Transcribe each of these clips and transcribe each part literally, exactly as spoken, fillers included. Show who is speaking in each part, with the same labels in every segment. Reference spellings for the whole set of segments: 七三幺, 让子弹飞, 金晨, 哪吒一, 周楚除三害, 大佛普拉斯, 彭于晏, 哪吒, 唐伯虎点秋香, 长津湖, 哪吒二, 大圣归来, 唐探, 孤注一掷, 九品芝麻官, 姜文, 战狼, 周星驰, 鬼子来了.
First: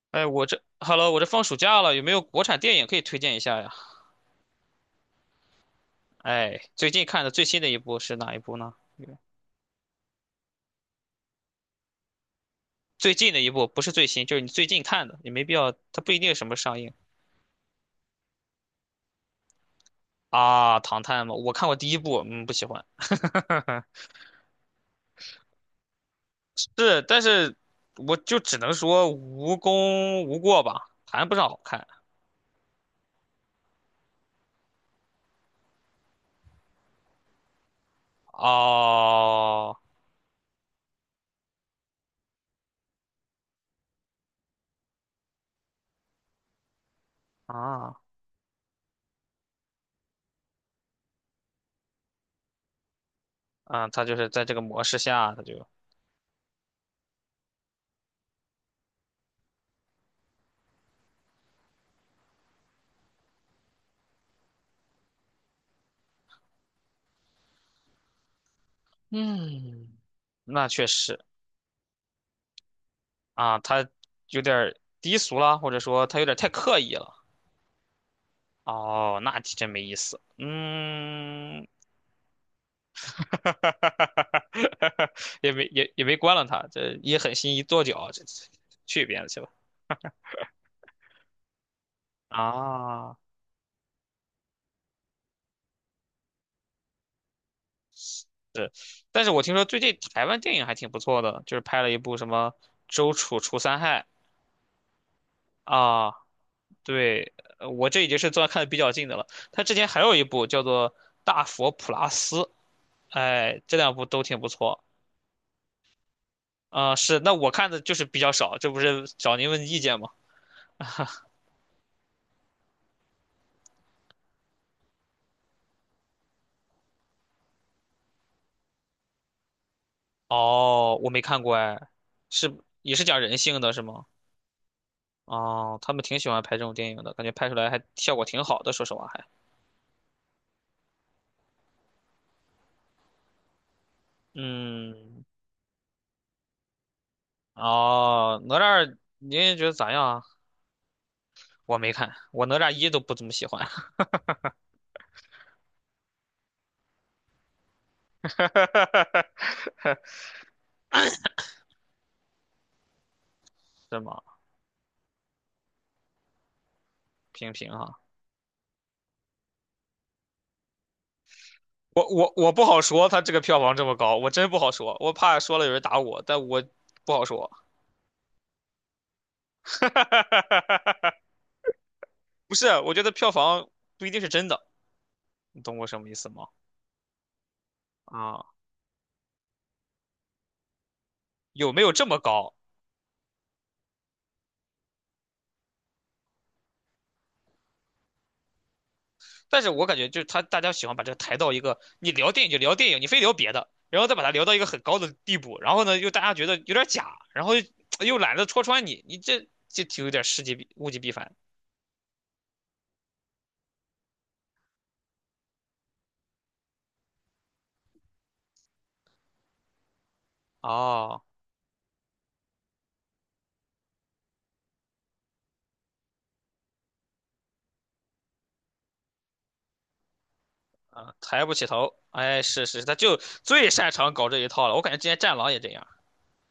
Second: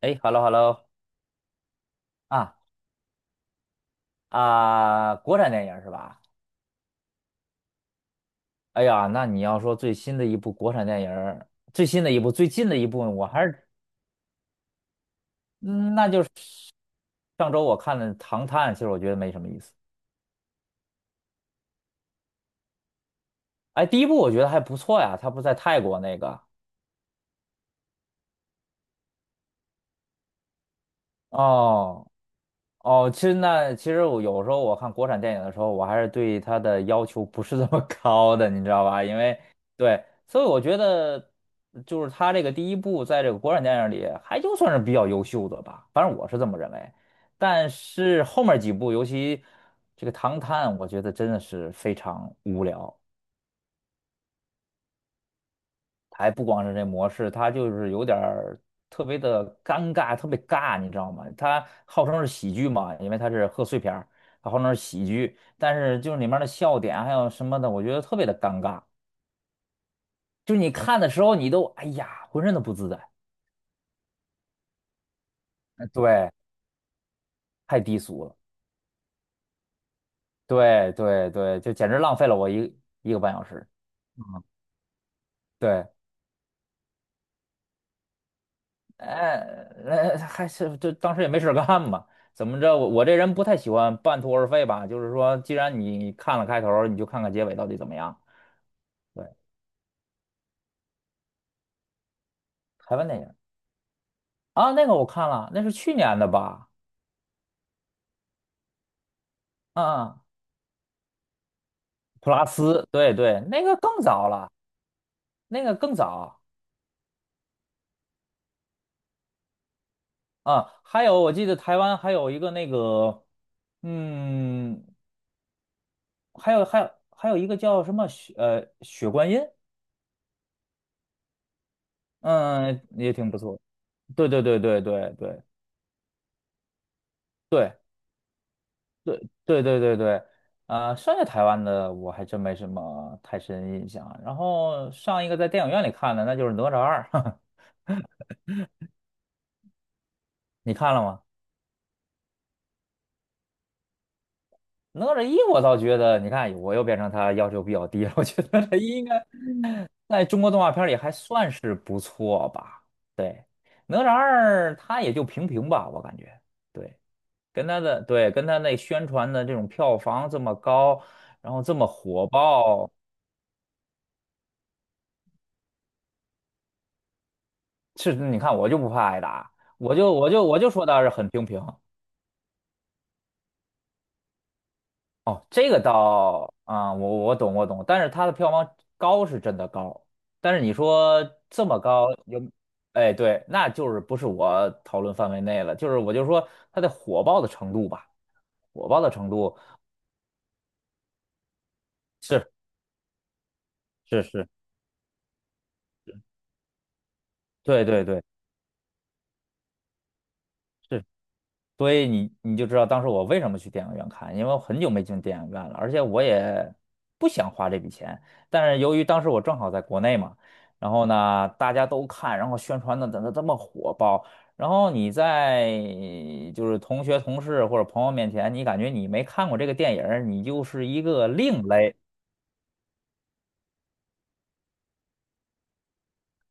Speaker 1: 哎
Speaker 2: 哎，
Speaker 1: ，hello
Speaker 2: 我这
Speaker 1: hello
Speaker 2: h e 我这放暑假了，有没有国
Speaker 1: 啊
Speaker 2: 产电影可以推荐一下呀？
Speaker 1: 啊，国产电影儿是吧？
Speaker 2: 哎，最近看的最新的一部是哪一部呢？
Speaker 1: 哎呀，那你要说最新的一部国产电影儿最新的一部，最近的一部，
Speaker 2: 最
Speaker 1: 我
Speaker 2: 近的
Speaker 1: 还
Speaker 2: 一部
Speaker 1: 是，
Speaker 2: 不是最新，就是你最近看的，也没必要，
Speaker 1: 嗯
Speaker 2: 它
Speaker 1: 那
Speaker 2: 不一
Speaker 1: 就是
Speaker 2: 定什么上映
Speaker 1: 上周我看的《唐探》，其实我觉得没什么意思。
Speaker 2: 啊。唐探嘛，我看过第一部，嗯，不喜欢。
Speaker 1: 哎，第一部我觉得还不错呀，它不是在泰国那个
Speaker 2: 是，但是我就只能说无功无过吧，谈不上好看。
Speaker 1: 哦，哦，其实那其实我有时候我看国产电影的时候，我还是对它的要求不是这么 高的，你知道吧？因为
Speaker 2: 哦。
Speaker 1: 对，所以我觉得就是它这个第一部在这个国产电影里还就算是比较优秀的吧，反正我是这么认为。但
Speaker 2: 啊。
Speaker 1: 是后面几部，尤其这个《唐探》，我觉得真的是非常无聊。
Speaker 2: 嗯。它就是在这个模式下，它就，
Speaker 1: 还不光是这模式，它就是有点儿特别的尴尬，特别尬，你知道吗？它号称是喜剧嘛，因为它是贺岁片儿，它号称是喜剧，但是就是里面的笑点还有什么的，我觉得特别的尴尬。
Speaker 2: 嗯，
Speaker 1: 就是
Speaker 2: 那
Speaker 1: 你
Speaker 2: 确
Speaker 1: 看的
Speaker 2: 实。
Speaker 1: 时候，你都哎呀，浑身都不自在。
Speaker 2: 啊，他有点儿低俗了，或者
Speaker 1: 哎
Speaker 2: 说他有
Speaker 1: 对，
Speaker 2: 点儿太刻意了。
Speaker 1: 太低俗了。
Speaker 2: 哦，那真没意思。
Speaker 1: 对对对，
Speaker 2: 嗯。
Speaker 1: 就简直浪费了我一一个半小时。嗯，
Speaker 2: 也没
Speaker 1: 对。
Speaker 2: 也也没关了他，这一狠心一跺脚，这这去一边子
Speaker 1: 哎，
Speaker 2: 去吧。
Speaker 1: 呃，还是就当时也没事儿干嘛，怎么着？我我这
Speaker 2: 啊，
Speaker 1: 人不太喜欢半途而废吧，就是说，既然你看了开头儿你就看看结尾到底怎么样。
Speaker 2: 是，但
Speaker 1: 对，
Speaker 2: 是我听说最近台湾电影还挺不错的，就是拍了一部什么
Speaker 1: 台湾
Speaker 2: 《周
Speaker 1: 电影
Speaker 2: 楚除三害》
Speaker 1: 啊，那个我看了，那是去
Speaker 2: 啊，
Speaker 1: 年的吧？
Speaker 2: 对，呃我这已经是算看的比较近的了。他之前还有
Speaker 1: 嗯，
Speaker 2: 一部叫做《大佛普拉
Speaker 1: 普
Speaker 2: 斯》，
Speaker 1: 拉斯，对对，
Speaker 2: 哎，
Speaker 1: 那个
Speaker 2: 这两
Speaker 1: 更
Speaker 2: 部都
Speaker 1: 早
Speaker 2: 挺不
Speaker 1: 了，
Speaker 2: 错。
Speaker 1: 那个更早
Speaker 2: 啊、是，那我看的就是比较少，这不是找您问意见吗？
Speaker 1: 啊。还有，我记得台湾还有一个那个，嗯，还有还有还有一个叫什么雪呃雪观音，
Speaker 2: 哦，我没看过哎，是
Speaker 1: 嗯，
Speaker 2: 也是
Speaker 1: 也
Speaker 2: 讲
Speaker 1: 挺
Speaker 2: 人
Speaker 1: 不错。
Speaker 2: 性的是吗？
Speaker 1: 对对对对对对。
Speaker 2: 哦，他们挺喜欢拍这种电影的，感觉拍出来
Speaker 1: 对
Speaker 2: 还效果挺好的，说实话
Speaker 1: 对
Speaker 2: 还。
Speaker 1: 对对对对，呃，剩下台湾的我还真没什么太深印象啊。然后
Speaker 2: 嗯，
Speaker 1: 上一个在电影院里看的，那就是《哪吒二》，
Speaker 2: 哦，哪吒二您觉得咋样啊？
Speaker 1: 你看了吗？
Speaker 2: 我没看，我哪吒一都不怎么喜欢，
Speaker 1: 《哪吒一》我倒觉得，你看我又变成他要求比较低了。我觉得《他应该 在中国动画片里还算是不错吧？对，《哪
Speaker 2: 是
Speaker 1: 吒
Speaker 2: 吗？
Speaker 1: 二》它也就平平吧，我感觉。对，
Speaker 2: 平
Speaker 1: 跟
Speaker 2: 平
Speaker 1: 他
Speaker 2: 哈、
Speaker 1: 的对跟他那宣传的这种票房这么高，然后这么
Speaker 2: 我
Speaker 1: 火
Speaker 2: 我我不好
Speaker 1: 爆。
Speaker 2: 说，他这个票房这么高，我真不好说，我怕说了有人打我，但我不好说。
Speaker 1: 是，你看我就不怕挨打，我就我就我就说他是 很平平。
Speaker 2: 不是，我觉得票房不一定是真的，
Speaker 1: 哦，
Speaker 2: 你
Speaker 1: 这
Speaker 2: 懂
Speaker 1: 个
Speaker 2: 我什么意思吗？
Speaker 1: 倒啊、我我懂我懂，但是它的
Speaker 2: 啊，
Speaker 1: 票房高是真的高，但是你说这
Speaker 2: 有
Speaker 1: 么
Speaker 2: 没有这
Speaker 1: 高
Speaker 2: 么
Speaker 1: 有，
Speaker 2: 高？
Speaker 1: 哎对，那就是不是我讨论范围内了，就是我就说它的火爆的程度吧，火爆的程度
Speaker 2: 但是我感觉就是他大家喜欢把这个抬到一个，你聊电
Speaker 1: 是
Speaker 2: 影就聊电影，你非聊别的，然后再把
Speaker 1: 是
Speaker 2: 它聊
Speaker 1: 是，
Speaker 2: 到一个很高的地步，然后呢又大家觉得有点假，然后又
Speaker 1: 对对
Speaker 2: 又
Speaker 1: 对，
Speaker 2: 懒得戳穿你，你这这挺有点事极必物极
Speaker 1: 是
Speaker 2: 必反
Speaker 1: 所以你你就知道当时我为什么去电影院看，因为我很久没进电影院了，而且我也不想花这笔钱。但是由于当时我正好在国内嘛，然后
Speaker 2: 哦，
Speaker 1: 呢大家都看，然后宣传的怎么这么火爆，然后你在就是同学、同事或者朋友面前，你感觉你没看过这个电影儿你就是一
Speaker 2: 啊，
Speaker 1: 个
Speaker 2: 抬不
Speaker 1: 另
Speaker 2: 起头，
Speaker 1: 类。
Speaker 2: 哎，是是，他就最擅长搞这一套了，我感觉之前战狼也这样，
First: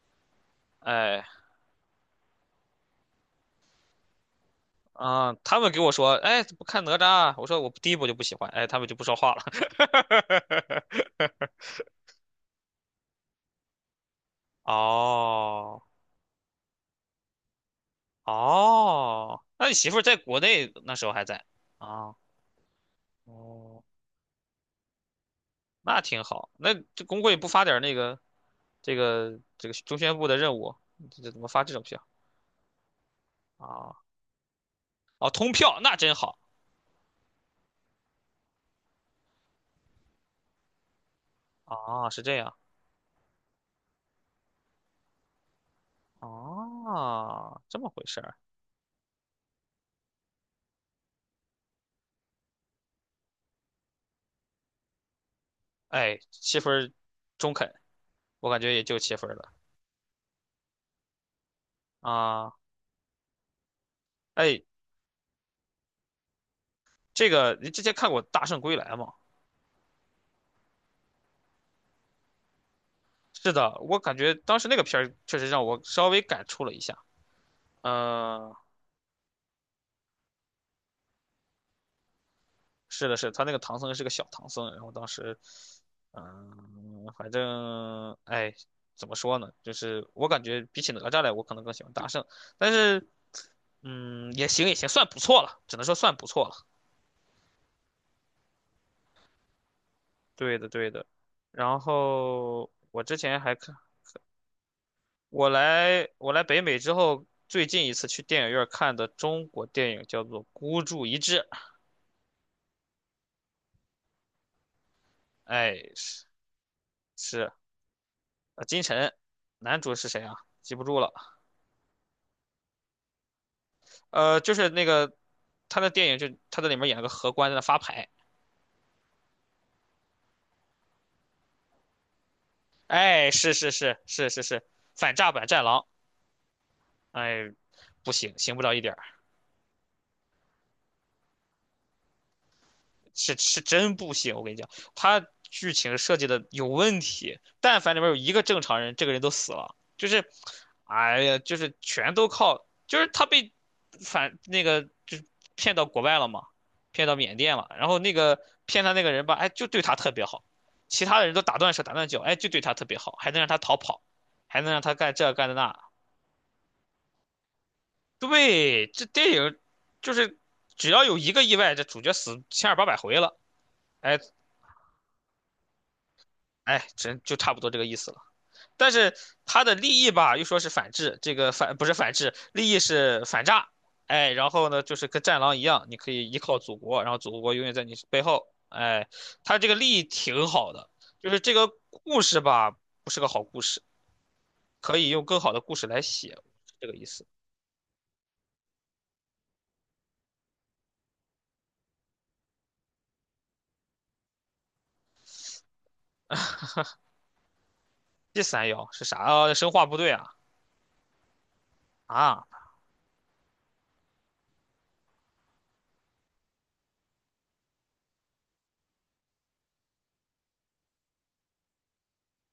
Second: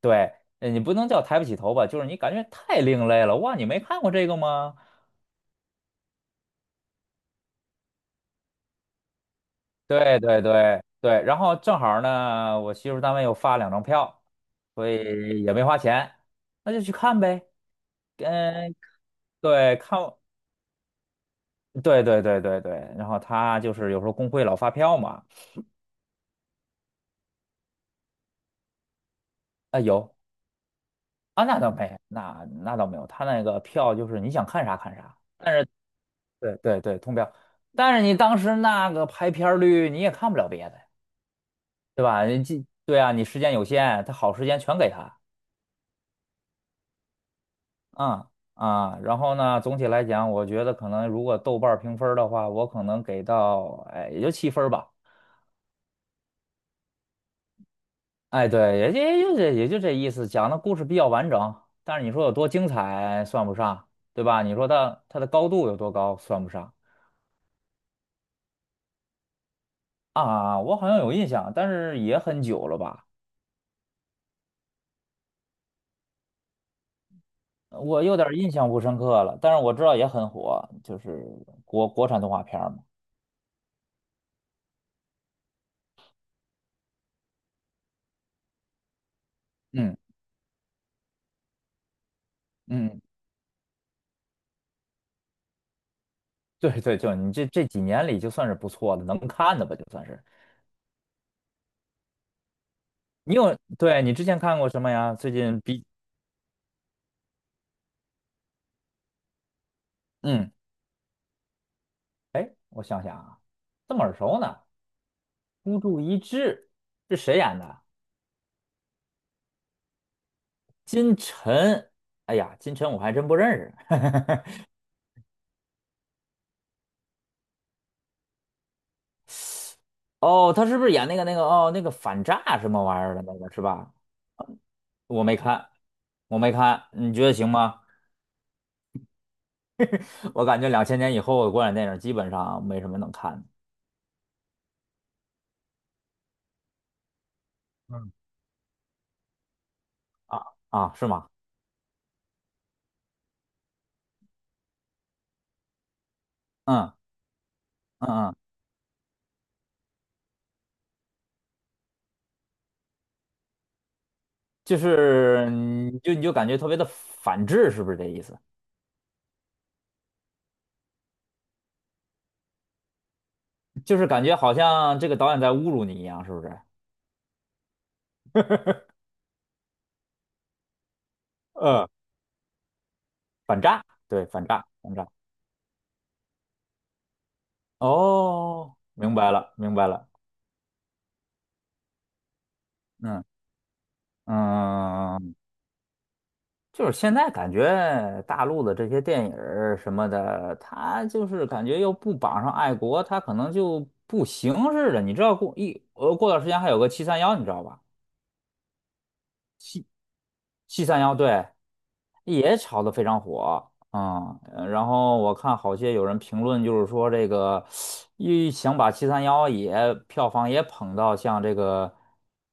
Speaker 1: 对，呃你不能叫抬
Speaker 2: 哎。
Speaker 1: 不起头吧，就是你感觉太另类了。哇，你没看过这个吗？
Speaker 2: 啊，他们给我说，哎，不看哪吒啊？我说我第一部就不喜欢，哎，他们就不说话了。
Speaker 1: 对对对对，然后 正好呢，我媳妇单位又发两张票。所以也没花
Speaker 2: 哦
Speaker 1: 钱，那就去看呗。嗯，
Speaker 2: 哦，那你
Speaker 1: 对，
Speaker 2: 媳妇
Speaker 1: 看，
Speaker 2: 儿在国内那时候还在
Speaker 1: 对
Speaker 2: 啊？
Speaker 1: 对对对对。然后他就
Speaker 2: 哦，
Speaker 1: 是有时候工会老发票嘛，
Speaker 2: 那挺好。那这工会不发点儿那个这个这个
Speaker 1: 啊、
Speaker 2: 中
Speaker 1: 有
Speaker 2: 宣部的任务，这这怎
Speaker 1: 啊，
Speaker 2: 么
Speaker 1: 那
Speaker 2: 发
Speaker 1: 倒
Speaker 2: 这种
Speaker 1: 没，
Speaker 2: 票
Speaker 1: 那那倒没有。他那个
Speaker 2: 啊？
Speaker 1: 票就是你想看啥看啥，
Speaker 2: 哦，通
Speaker 1: 但是
Speaker 2: 票那真好
Speaker 1: 对对对，通票。但是你当时那个排片儿率，你也看不了别的，对
Speaker 2: 啊，是
Speaker 1: 吧？
Speaker 2: 这
Speaker 1: 你
Speaker 2: 样
Speaker 1: 这对啊，你时间有限，他好时间全给他，
Speaker 2: 啊，这么回事
Speaker 1: 嗯
Speaker 2: 儿。
Speaker 1: 啊。然后呢，总体来讲，我觉得可能如果豆瓣儿评分儿的话，我可能给到哎也就七分儿吧。
Speaker 2: 哎，七分儿中肯，
Speaker 1: 哎，
Speaker 2: 我感觉
Speaker 1: 对，
Speaker 2: 也
Speaker 1: 也
Speaker 2: 就七
Speaker 1: 也
Speaker 2: 分儿
Speaker 1: 就这
Speaker 2: 了
Speaker 1: 也就这意思，讲的故事比较完整，但是你说有多
Speaker 2: 啊。
Speaker 1: 精彩算不上，对吧？你
Speaker 2: 哎，
Speaker 1: 说它它的高度有多高算不上
Speaker 2: 这个你之前看过《大圣归来》吗？
Speaker 1: 啊？我好像有印象，但是也很久了吧，
Speaker 2: 是的，我感觉当时那个片儿确实让我稍微感触了一下。
Speaker 1: 呃我有点印
Speaker 2: 嗯、
Speaker 1: 象不深刻了。但是我知道也很火，就是国国产动画片儿嘛。
Speaker 2: 是的，是他那个唐僧是个小唐僧，然后当时，嗯、反正哎，怎么说呢？就
Speaker 1: 嗯
Speaker 2: 是我感觉比起哪吒来，我可能更喜欢大圣，但
Speaker 1: 嗯，
Speaker 2: 是，嗯，也行也行，算不错了，只能说算不错了。
Speaker 1: 对对，就你这这几年里就算是不错的，能看的吧，就算是。
Speaker 2: 对的对的。然后我之
Speaker 1: 你
Speaker 2: 前还
Speaker 1: 有，
Speaker 2: 看
Speaker 1: 对，你之前看过什么呀？最
Speaker 2: 我
Speaker 1: 近比，
Speaker 2: 来我来北美之后，最近一次去电影院看的中国电影叫做
Speaker 1: 嗯，
Speaker 2: 《孤注一掷》，
Speaker 1: 哎，我想想啊，这么耳熟呢。
Speaker 2: 哎，
Speaker 1: 孤注一
Speaker 2: 是
Speaker 1: 掷是谁
Speaker 2: 是
Speaker 1: 演的？
Speaker 2: 呃金晨，男主是谁啊？记不住了，
Speaker 1: 金晨。哎呀，金晨我还真不认识。
Speaker 2: 呃，就是 那个他的电影就他在里面演了个荷官在那发牌，
Speaker 1: 哦，他是不是演那个那个哦那个反诈什么玩意儿的
Speaker 2: 哎，
Speaker 1: 那个
Speaker 2: 是
Speaker 1: 是
Speaker 2: 是
Speaker 1: 吧？
Speaker 2: 是是是是反
Speaker 1: 我
Speaker 2: 诈
Speaker 1: 没
Speaker 2: 版战
Speaker 1: 看，
Speaker 2: 狼，
Speaker 1: 我没看，你觉得行
Speaker 2: 哎，
Speaker 1: 吗？
Speaker 2: 不行，行不了一点儿。
Speaker 1: 我感觉两千年以后的国产电影基本上没什么能看
Speaker 2: 是
Speaker 1: 的
Speaker 2: 是真不行，我跟你讲，他剧情设计的有问题，但凡里面
Speaker 1: 嗯，
Speaker 2: 有一个正常人，这个人都死了，就是，
Speaker 1: 啊啊，是
Speaker 2: 哎
Speaker 1: 吗？
Speaker 2: 呀，就是全都靠，就是他被反那个就是骗到国外了嘛，
Speaker 1: 嗯
Speaker 2: 骗到缅甸了，然后那
Speaker 1: 嗯嗯，
Speaker 2: 个骗他那个人吧，哎，就对他特别好，其他的人都打断手打断脚，哎，就对他特别好，还能让他逃跑，还能
Speaker 1: 就
Speaker 2: 让他干这干
Speaker 1: 是
Speaker 2: 的那，
Speaker 1: 你就你就感觉特别的反制，是不是这意思？
Speaker 2: 对，这电影就是只要有一个意外，这主角死千儿八百回了。
Speaker 1: 就是
Speaker 2: 哎，
Speaker 1: 感觉好像这个导演在侮辱你一样，是不是？
Speaker 2: 哎，真就差不多这个意思了。但 是他的利益吧，又说是反制，这个反不
Speaker 1: 嗯，
Speaker 2: 是反制，利益是反
Speaker 1: 反
Speaker 2: 诈。
Speaker 1: 诈，对，
Speaker 2: 哎，
Speaker 1: 反
Speaker 2: 然
Speaker 1: 诈，
Speaker 2: 后呢，
Speaker 1: 反
Speaker 2: 就
Speaker 1: 诈。
Speaker 2: 是跟战狼一样，你可以依靠祖国，然后祖国永远在你背后。
Speaker 1: 哦，
Speaker 2: 哎，
Speaker 1: 明白了，
Speaker 2: 他这个
Speaker 1: 明白
Speaker 2: 利益
Speaker 1: 了。
Speaker 2: 挺好的，就是这个故事吧，不是
Speaker 1: 嗯
Speaker 2: 个好故事，可以用
Speaker 1: 嗯，
Speaker 2: 更好的故事来写，是这
Speaker 1: 就是
Speaker 2: 个意
Speaker 1: 现
Speaker 2: 思。
Speaker 1: 在感觉大陆的这些电影儿什么的，它就是感觉又不绑上爱国，它可能就不行似的。你知道过一呃，过段时间还有个七三幺，你知道吧？
Speaker 2: 第三爻是啥？啊，生化部队啊
Speaker 1: 七三幺对也
Speaker 2: 啊
Speaker 1: 炒得非常火啊、嗯呃然后我看好些有人评论，就是说这个一想把七三幺也票房也捧到像这个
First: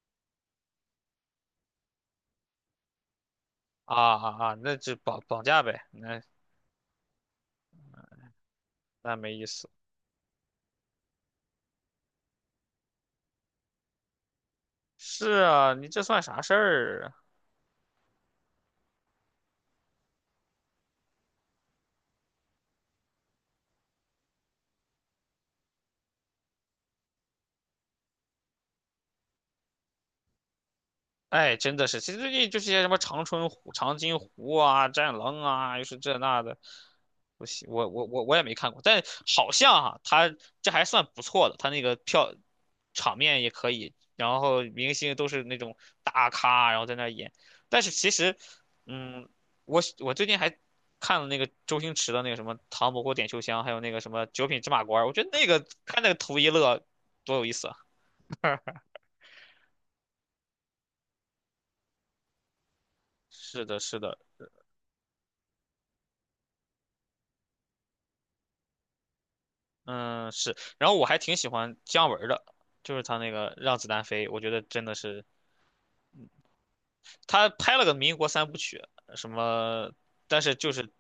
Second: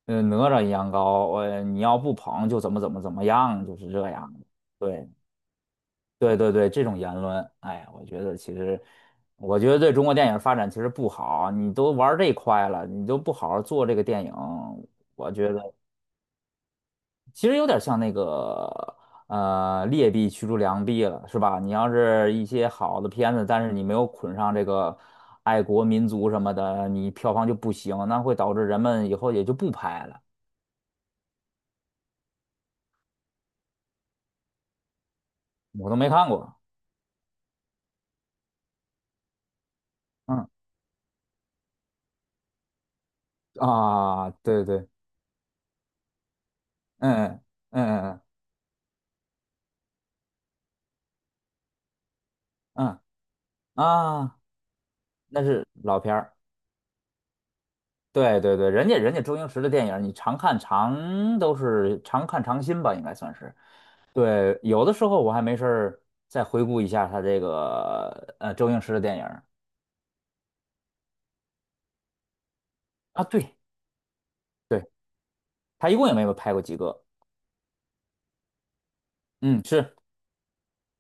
Speaker 1: 呃哪吒一样高，呃你要不捧就怎么怎么怎么样，就是
Speaker 2: 啊
Speaker 1: 这样。
Speaker 2: 啊啊！那就
Speaker 1: 对
Speaker 2: 绑绑架呗，那
Speaker 1: 对对对，这种言论，哎，我觉得其实，
Speaker 2: 那没意
Speaker 1: 我
Speaker 2: 思。
Speaker 1: 觉得对中国电影发展其实不好。你都玩儿这块了，你都不好好做这个电影，
Speaker 2: 是
Speaker 1: 我觉得。
Speaker 2: 啊，你这算啥事儿啊？
Speaker 1: 其实有点像那个呃劣币驱逐良币了，是吧？你要是一些好的片子，但是你没有捆上这个爱国民族什么的，你票房就不行，那会导致人们以后也就不拍了。
Speaker 2: 哎，真的是，其实最近就是些什么长春湖、长津湖啊、战狼啊，又
Speaker 1: 我都
Speaker 2: 是
Speaker 1: 没
Speaker 2: 这
Speaker 1: 看
Speaker 2: 那
Speaker 1: 过，
Speaker 2: 的，我喜我我我我也没看过，但好像哈、他
Speaker 1: 嗯
Speaker 2: 这还算不错的，他那个票场面也可以，
Speaker 1: 啊，
Speaker 2: 然后
Speaker 1: 对对，
Speaker 2: 明星都是那种大咖，然后在那儿演，
Speaker 1: 嗯
Speaker 2: 但是
Speaker 1: 嗯
Speaker 2: 其
Speaker 1: 嗯
Speaker 2: 实，嗯，我我最近还看了那个周星驰的那个什么《唐
Speaker 1: 嗯
Speaker 2: 伯虎点秋香》，还有那个什么
Speaker 1: 啊，
Speaker 2: 《九品芝麻官》，我觉得
Speaker 1: 那
Speaker 2: 那个
Speaker 1: 是老
Speaker 2: 看那
Speaker 1: 片
Speaker 2: 个
Speaker 1: 儿，
Speaker 2: 图一乐，多有意思啊！
Speaker 1: 对对对，人家人家周星驰的电影，你常看常都是常看常新吧，应该算是。
Speaker 2: 是的，是的，
Speaker 1: 对，有的时候我还没事儿再回顾一下他这个呃周星驰的电影儿
Speaker 2: 嗯，是。然后我还挺喜欢姜文儿的，就是他
Speaker 1: 啊，
Speaker 2: 那个
Speaker 1: 对
Speaker 2: 《让子弹飞》，我觉得真
Speaker 1: 对，
Speaker 2: 的是
Speaker 1: 他一共也没有拍过几个，
Speaker 2: 他拍了个民国三部曲，什
Speaker 1: 嗯，
Speaker 2: 么，
Speaker 1: 是，
Speaker 2: 但是就是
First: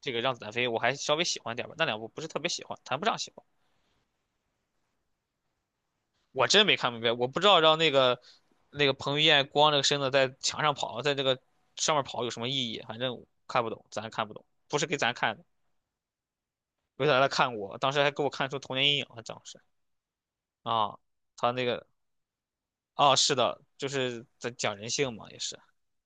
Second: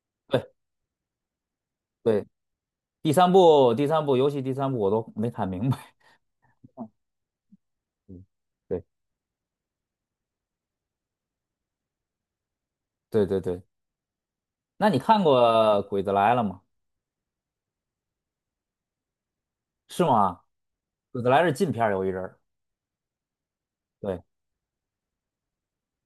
Speaker 2: 这个《让子
Speaker 1: 对
Speaker 2: 弹飞》，我还稍微喜欢点儿吧，那两部不
Speaker 1: 对，
Speaker 2: 是特别喜欢，谈不
Speaker 1: 第
Speaker 2: 上
Speaker 1: 三
Speaker 2: 喜欢。
Speaker 1: 部第三部，尤其第三部我都没看明白，
Speaker 2: 我真没看明白，我不知道让那个
Speaker 1: 嗯 对
Speaker 2: 那个彭于晏光着个身子在墙上跑，在这个上面跑有什么意义，反正
Speaker 1: 对对
Speaker 2: 看
Speaker 1: 对，
Speaker 2: 不懂，咱看不懂，不是
Speaker 1: 那
Speaker 2: 给
Speaker 1: 你
Speaker 2: 咱
Speaker 1: 看
Speaker 2: 看
Speaker 1: 过
Speaker 2: 的，
Speaker 1: 《鬼子来了》吗？
Speaker 2: 为啥来看我？当时还给我看出童年阴影了，当时
Speaker 1: 是吗？
Speaker 2: 啊，
Speaker 1: 《鬼子来了》
Speaker 2: 他
Speaker 1: 是
Speaker 2: 那
Speaker 1: 禁片
Speaker 2: 个
Speaker 1: 儿有一阵儿，
Speaker 2: 哦，是的，就
Speaker 1: 对
Speaker 2: 是在讲人性嘛，也是，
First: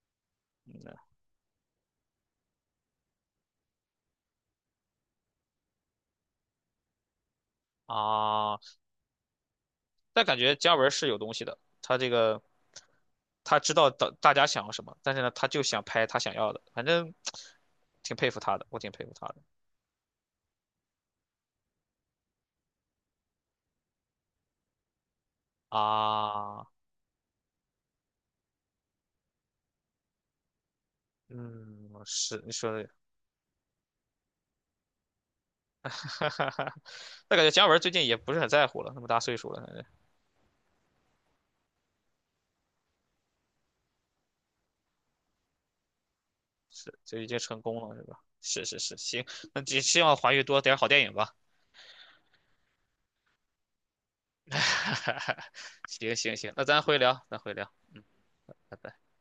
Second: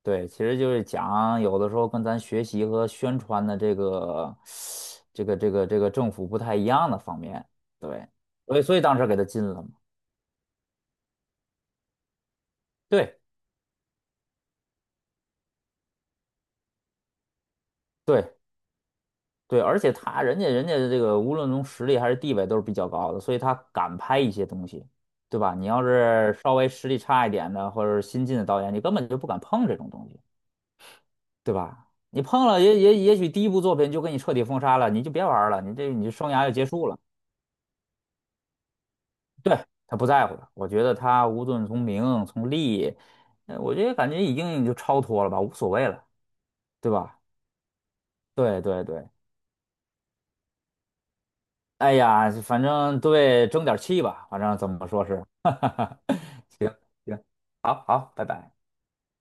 Speaker 1: 对，其实就是
Speaker 2: 嗯
Speaker 1: 讲有的时候跟咱学习和宣传的这个 这个这个这个政府不太一样的方面，对，
Speaker 2: 啊，
Speaker 1: 所以所以当时给他禁了嘛。
Speaker 2: 但感觉姜文是有东西的，他这个
Speaker 1: 对。
Speaker 2: 他知道大大家想要什么，但是呢，他就想拍他想要的，反正挺佩
Speaker 1: 对
Speaker 2: 服他的，我挺佩服他的
Speaker 1: 对，而且他人家人家的这个无论从实力还是地位都是比较高的，所以他敢拍一些东西，对吧？你要是稍
Speaker 2: 啊，
Speaker 1: 微实力差一点的或者是新晋的导演，你根本就不敢碰这种东西，对吧？
Speaker 2: 嗯，
Speaker 1: 你
Speaker 2: 是
Speaker 1: 碰
Speaker 2: 你
Speaker 1: 了
Speaker 2: 说
Speaker 1: 也
Speaker 2: 的，
Speaker 1: 也也许第一部作品就给你彻底封杀了，你就别玩儿了，你这你这
Speaker 2: 哈
Speaker 1: 生涯
Speaker 2: 哈
Speaker 1: 就结
Speaker 2: 哈，
Speaker 1: 束了。
Speaker 2: 但感觉姜文最近也不是很在乎了，那么大岁数了，
Speaker 1: 对，
Speaker 2: 反正
Speaker 1: 他不在乎了，我觉得他无论从名从利，呃我觉得感觉已经就超脱了吧，无所谓了，对
Speaker 2: 是就
Speaker 1: 吧？
Speaker 2: 已经成功了，是吧？
Speaker 1: 对
Speaker 2: 是是
Speaker 1: 对
Speaker 2: 是，
Speaker 1: 对。
Speaker 2: 行，那只希望华语多点好电影吧，
Speaker 1: 哎呀，反正对，争点气吧，反正怎么说是，哈哈哈，
Speaker 2: 行行行，那
Speaker 1: 行
Speaker 2: 咱回聊，
Speaker 1: 行，
Speaker 2: 咱回聊，
Speaker 1: 好
Speaker 2: 嗯，
Speaker 1: 好，拜拜。
Speaker 2: 拜拜。